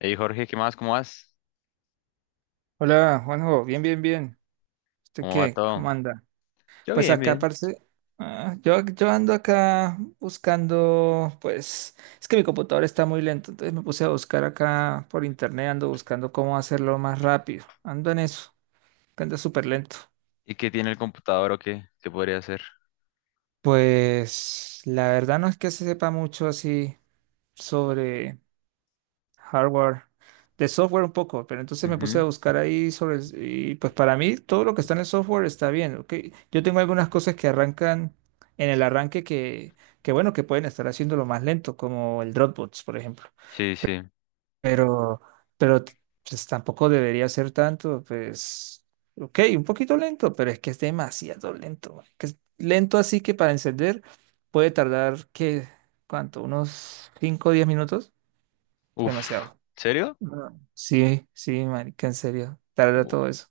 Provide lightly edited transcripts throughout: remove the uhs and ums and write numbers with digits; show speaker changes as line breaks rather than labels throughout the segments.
Hey Jorge, ¿qué más? ¿Cómo vas?
Hola, Juanjo, bien, bien, bien. ¿Usted
¿Cómo va
qué?
todo?
¿Cómo anda?
Yo
Pues
bien,
acá,
bien.
parece, yo ando acá buscando, pues, es que mi computador está muy lento, entonces me puse a buscar acá por internet, ando buscando cómo hacerlo más rápido. Ando en eso, que anda súper lento.
¿Y qué tiene el computador o qué? ¿Qué podría hacer?
Pues, la verdad no es que se sepa mucho así sobre hardware. De software un poco, pero entonces me puse
Ujú.
a buscar ahí sobre. Y pues para mí todo lo que está en el software está bien, ¿ok? Yo tengo algunas cosas que arrancan en el arranque que bueno, que pueden estar haciéndolo más lento, como el Dropbox, por ejemplo.
Sí, sí.
Pero, pero t- pues, tampoco debería ser tanto, pues, ok, un poquito lento, pero es que es demasiado lento. Güey, que es lento así que para encender puede tardar, ¿qué? ¿Cuánto? ¿Unos 5 o 10 minutos?
Uf,
Demasiado.
¿serio?
No, sí, sí, marica, en serio, tarda
Uh,
todo eso.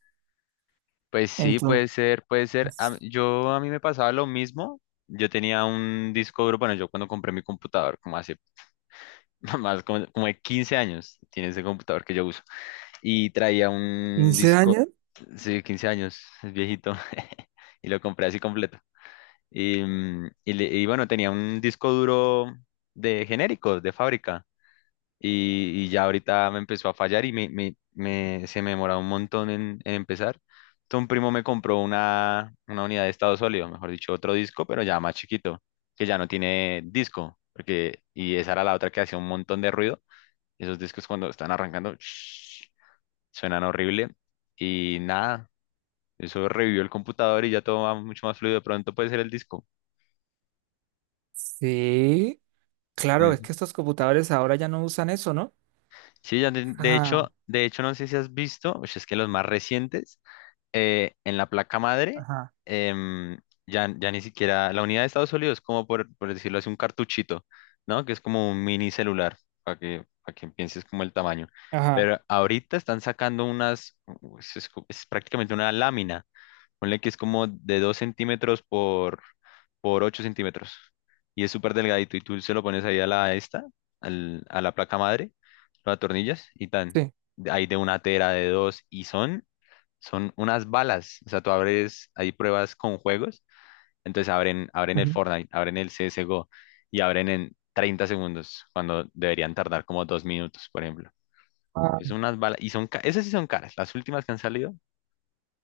Pues sí,
Entonces,
puede ser, puede ser. Yo a mí me pasaba lo mismo. Yo tenía un disco duro, bueno, yo cuando compré mi computador, como hace más como de 15 años, tiene ese computador que yo uso. Y traía un
quince
disco,
años?
sí, 15 años, es viejito. Y lo compré así completo. Y bueno, tenía un disco duro de genéricos, de fábrica. Y ya ahorita me empezó a fallar y se me demoraba un montón en empezar. Entonces un primo me compró una unidad de estado sólido, mejor dicho, otro disco, pero ya más chiquito, que ya no tiene disco. Y esa era la otra que hacía un montón de ruido. Esos discos cuando están arrancando, suenan horrible. Y nada, eso revivió el computador y ya todo va mucho más fluido. De pronto puede ser el disco.
Sí, claro, es que estos computadores ahora ya no usan eso, ¿no?
Sí, ya de, de
Ajá,
hecho, de hecho, no sé si has visto, pues es que los más recientes, en la placa madre,
ajá,
em, ya ni siquiera, la unidad de estado sólido es como, por decirlo así, un cartuchito, ¿no? Que es como un mini celular, para que pienses como el tamaño.
ajá,
Pero ahorita están sacando unas, u- es co- es prácticamente una lámina. Ponle que es como de 2 centímetros por 8 centímetros. Y es súper delgadito. Y tú se lo pones ahí a la placa madre, lo atornillas y tan.
sí.
Hay de una tera, de dos, y son unas balas. O sea, tú abres, hay pruebas con juegos. Entonces abren el
Ujú.
Fortnite, abren el CSGO y abren en 30 segundos, cuando deberían tardar como 2 minutos, por ejemplo.
Ah,
Es unas balas. Y esas sí son caras. Las últimas que han salido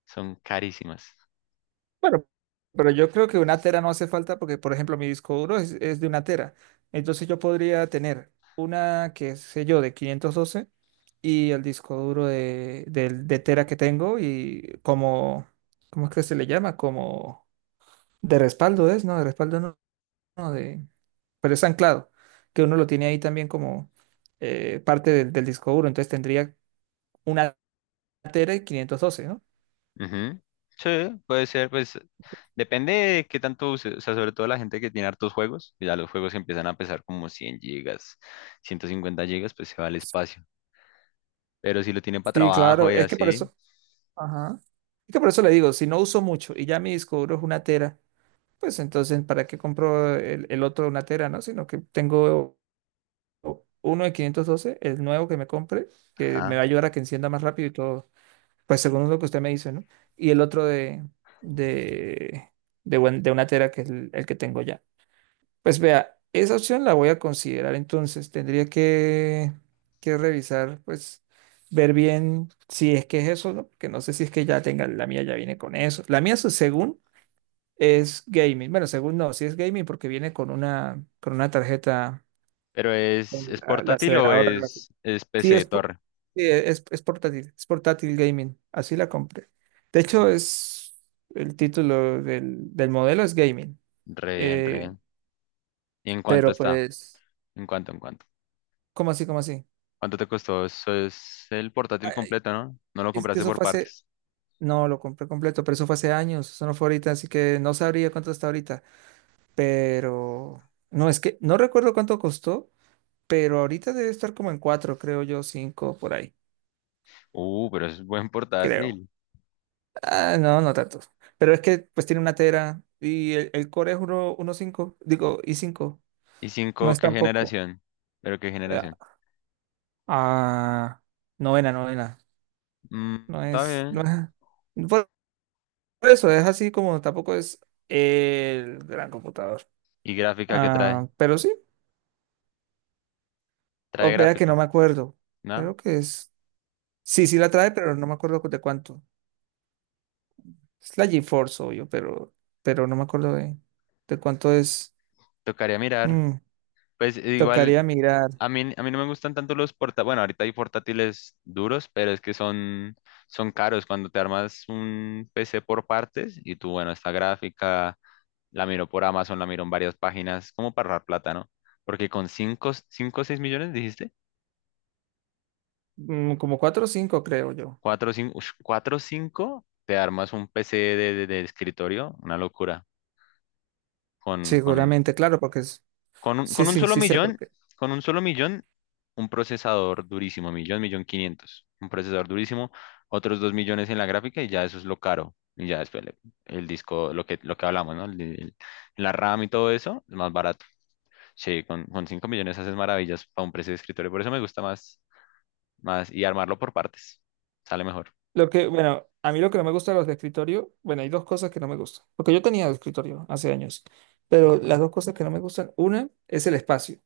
son carísimas.
bueno, pero yo creo que una tera no hace falta porque, por ejemplo, mi disco duro es de una tera. Entonces yo podría tener una, que sé yo, de 512 y el disco duro de tera que tengo y como, ¿cómo es que se le llama? Como... De respaldo es, ¿no? De respaldo no, no, de, pero es anclado, que uno lo tiene ahí también como parte del disco duro, entonces tendría una tera y 512, ¿no?
Ujú. Sí, puede ser, pues depende de qué tanto use, o sea, sobre todo la gente que tiene hartos juegos, que ya los juegos empiezan a pesar como 100 gigas, 150 gigas, pues se va al espacio, pero si lo tienen para
Sí,
trabajo
claro,
y
es que por
así,
eso, ajá. Es que por eso le digo, si no uso mucho y ya mi disco duro es una tera, pues entonces ¿para qué compro el otro de una tera, no? Sino que tengo uno de 512, el nuevo que me compre, que me va
ajá,
a ayudar a que encienda más rápido y todo. Pues según lo que usted me dice, ¿no? Y el otro de, de de una tera, que es el que tengo ya. Pues vea, esa opción la voy a considerar. Entonces, tendría que revisar, pues, ver bien si es que es eso, ¿no? Porque no sé si es que ya tenga, la mía ya viene con eso. La mía, según, es gaming. Bueno, según no, sí es gaming porque viene con una tarjeta,
pero
con
¿es
la
portátil o
aceleradora.
es
Sí,
PC de torre?
sí, es portátil gaming, así la compré. De hecho, es el título del modelo es gaming,
Re bien, re
eh,
bien. ¿Y en cuánto
pero
está?
pues,
¿En cuánto, en cuánto?
¿cómo así, cómo así?
¿Cuánto te costó? Eso es el portátil
Ay,
completo, ¿no? No lo
es que
compraste
eso
por
fue hace,
partes.
no, lo compré completo, pero eso fue hace años, eso no fue ahorita, así que no sabría cuánto está ahorita, pero no, es que no recuerdo cuánto costó, pero ahorita debe estar como en cuatro, creo yo, cinco, por ahí,
Pero es buen
creo.
portátil.
Ah, no, no tanto. Pero es que pues tiene una tera y el core es uno uno cinco, digo, i cinco.
¿Y
No
5
es
qué
tampoco.
generación? ¿Pero qué
eh,
generación?
Ah, novena, novena.
Mm,
No
Está
es, no
bien.
es- Por por eso es así como tampoco es el gran computador.
¿Y gráfica qué trae?
Ah, pero sí,
Trae
o vea que no
gráfica,
me acuerdo. Creo
¿no?
que es. Sí, sí la trae, pero no me acuerdo de cuánto. Es la GeForce, obvio, pero no me acuerdo de cuánto es.
Tocaría mirar.
Mm,
Pues igual,
tocaría mirar.
a mí no me gustan tanto los portátiles. Bueno, ahorita hay portátiles duros, pero es que son caros. Cuando te armas un PC por partes y tú, bueno, esta gráfica la miro por Amazon, la miro en varias páginas, como para ahorrar plata, ¿no? Porque con cinco o 6 millones, dijiste,
Mm, como cuatro o cinco, creo yo.
cuatro cinco te armas un PC de escritorio, una locura con
Seguramente, claro, porque es...
Con un,
Sí,
con un
sí,
solo
sí sé por
millón,
qué.
con un solo millón, un procesador durísimo, millón, millón quinientos, un procesador durísimo, otros 2 millones en la gráfica y ya eso es lo caro. Y ya después el disco, lo que hablamos, ¿no? La RAM y todo eso es más barato. Sí, con 5 millones haces maravillas para un precio de escritorio. Por eso me gusta más y armarlo por partes. Sale mejor.
Lo que, bueno, a mí lo que no me gusta de los de escritorio, bueno, hay dos cosas que no me gustan, porque yo tenía de escritorio hace años, pero las dos cosas que no me gustan, una es el espacio,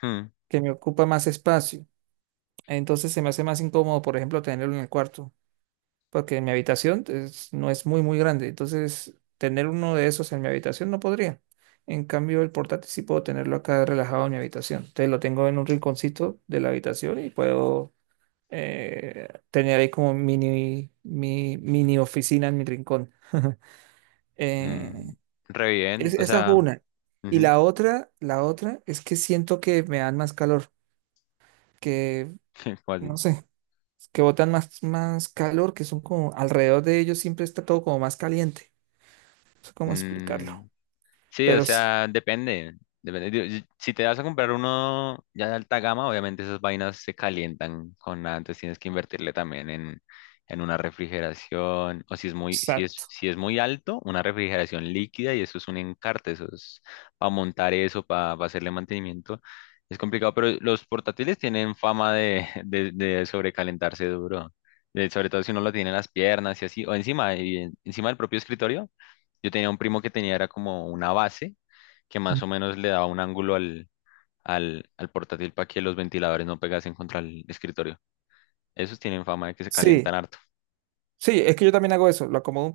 Hmm.
que me ocupa más espacio, entonces se me hace más incómodo, por ejemplo, tenerlo en el cuarto. Porque mi habitación no es muy, muy grande. Entonces, tener uno de esos en mi habitación no podría. En cambio, el portátil sí puedo tenerlo acá relajado en mi habitación. Entonces, lo tengo en un rinconcito de la habitación y puedo tener ahí como mini oficina en mi rincón. Eh,
Mm. Re bien, o
esa es
sea.
una. Y
Ujú.
la otra es que siento que me dan más calor, que
¿Cómo
no
así?
sé, que botan más, más calor, que son como alrededor de ellos siempre está todo como más caliente. Sé cómo explicarlo,
Mm, sí, o
pero sí,
sea, depende. Depende. Digo, si te vas a comprar uno ya de alta gama, obviamente esas vainas se calientan con nada, entonces tienes que invertirle también en una refrigeración, o si es muy, si es,
exacto.
si es muy alto, una refrigeración líquida y eso es un encarte, eso es para montar eso, para hacerle mantenimiento. Es complicado, pero los portátiles tienen fama de sobrecalentarse duro, sobre todo si uno lo tiene en las piernas y así, o encima, y encima del propio escritorio. Yo tenía un primo que tenía, era como una base que más o menos le daba un ángulo al portátil para que los ventiladores no pegasen contra el escritorio. Esos tienen fama de que se
Sí,
calientan harto.
sí, es que yo también hago eso, lo acomodo un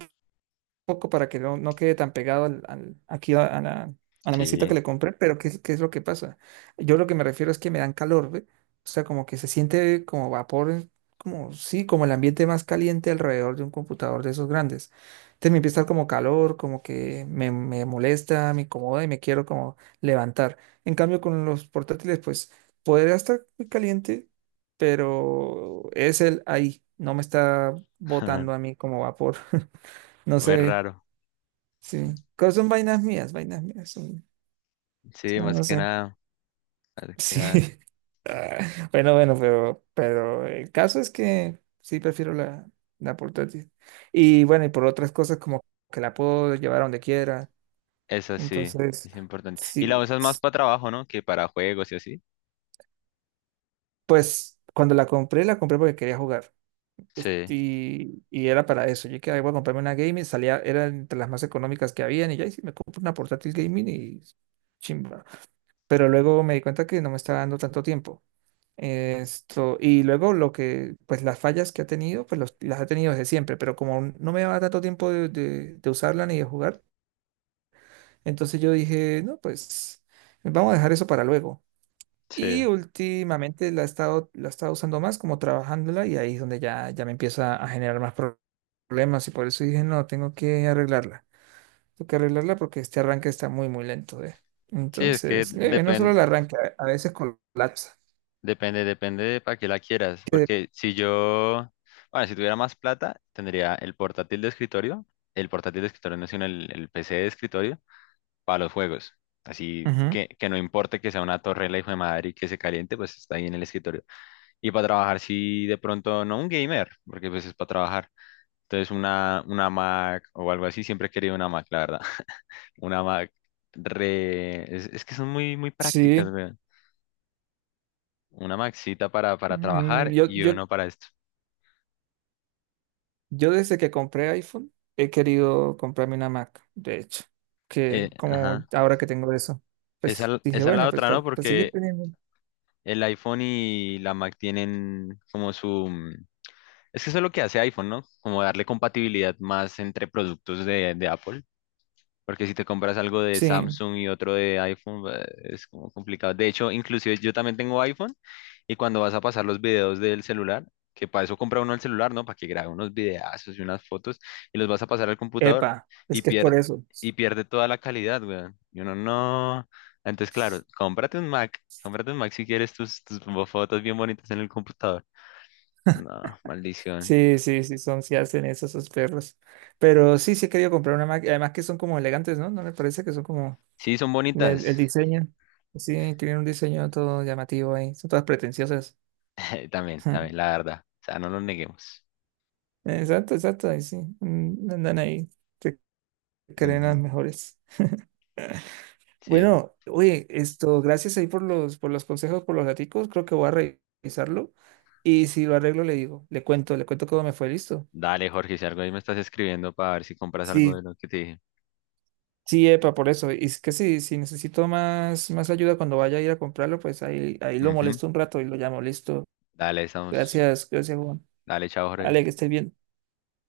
poco para que no, no quede tan pegado aquí a la mesita
Sí,
que le compré, pero ¿qué, qué es lo que pasa? Yo lo que me refiero es que me dan calor, ¿ve? O sea, como que se siente como vapor, como sí, como el ambiente más caliente alrededor de un computador de esos grandes. Entonces me empieza a dar como calor, como que me molesta, me incomoda y me quiero como levantar. En cambio, con los portátiles, pues podría estar muy caliente, pero es el ahí, no me está botando a mí como vapor. No
fue
sé.
raro.
Sí, pero son vainas mías, son,
Sí, más
no
que
sé.
nada, más que
Sí,
nada.
bueno, bueno, pero el caso es que sí prefiero la, la portátil. Y bueno, y por otras cosas como que la puedo llevar a donde quiera.
Eso sí,
Entonces,
es importante. Y la
sí,
usas más
s-
para trabajo, ¿no? Que para juegos y así.
pues cuando la compré porque quería jugar. Este,
Sí,
y era para eso. Yo que voy a comprarme una gaming, salía, era entre las más económicas que habían y ya, y sí, me compro una portátil gaming y chimba. Pero luego me di cuenta que no me estaba dando tanto tiempo. Esto, y luego lo que, pues las fallas que ha tenido, pues las ha tenido desde siempre, pero como no me daba tanto tiempo de usarla ni de jugar, entonces yo dije, no, pues vamos a dejar eso para luego.
sí.
Y últimamente la he estado usando más como trabajándola y ahí es donde ya, ya me empieza a generar más problemas y por eso dije, no, tengo que arreglarla. Toca arreglarla porque este arranque está muy, muy lento, ¿eh?
Sí, es que
Entonces, no solo el arranque, a veces colapsa.
Depende de para qué la quieras,
Que-
porque si yo, bueno, si tuviera más plata, tendría el portátil de escritorio, el portátil de escritorio no, sino el PC de escritorio para los juegos. Así
Ujú.
que no importe que sea una torre la hijo de madre y que se caliente, pues está ahí en el escritorio. Y para trabajar, si de pronto, no un gamer, porque pues es para trabajar. Entonces una Mac o algo así, siempre he querido una Mac, la verdad. Una Mac es que son muy, muy prácticas,
Sí,
weón. Una Maxita para
mm,
trabajar y uno para esto.
yo desde que compré iPhone he querido comprarme una Mac, de hecho, que como
Ajá.
ahora que tengo eso, pues dije,
Esa es la
bueno, pues
otra, ¿no?
para seguir
Porque
teniendo.
el iPhone y la Mac tienen como. Es que eso es lo que hace iPhone, ¿no? Como darle compatibilidad más entre productos de Apple. Porque si te compras algo de
Sí,
Samsung y otro de iPhone, es como complicado. De hecho, inclusive yo también tengo iPhone y cuando vas a pasar los videos del celular, que para eso compra uno el celular, ¿no? Para que grabe unos videazos y unas fotos y los vas a pasar al computador
epa, es
y
que es por eso.
y pierde toda la calidad, weón. Y uno no. Entonces, claro, cómprate un Mac si quieres tus fotos bien bonitas en el computador. No, maldición.
Sí, sí, sí, son, sí hacen eso esos perros. Pero sí, sí he querido comprar una Mac, y además que son como elegantes, ¿no? No me parece que son como...
Sí, son
El,
bonitas.
el diseño, sí, tienen un diseño todo llamativo ahí, son todas pretenciosas.
También,
Ja.
también, la verdad. O sea, no lo neguemos.
Exacto, exacto, ahí sí, mm, andan ahí, se creen las
Ujú.
mejores.
Sí.
Bueno, oye, esto, gracias ahí por los consejos, por los daticos, creo que voy a revisarlo y si lo arreglo le digo, le cuento cómo me fue, listo.
Dale, Jorge, si algo ahí me estás escribiendo para ver si compras algo de
Sí,
lo que te dije.
sí, epa, por eso, y es que sí, si necesito más, más ayuda cuando vaya a ir a comprarlo, pues ahí, ahí lo
Ujú.
molesto un rato y lo llamo, listo.
Dale, estamos.
Gracias, gracias Juan.
Dale, chao, Jorge.
Ale, que estés bien.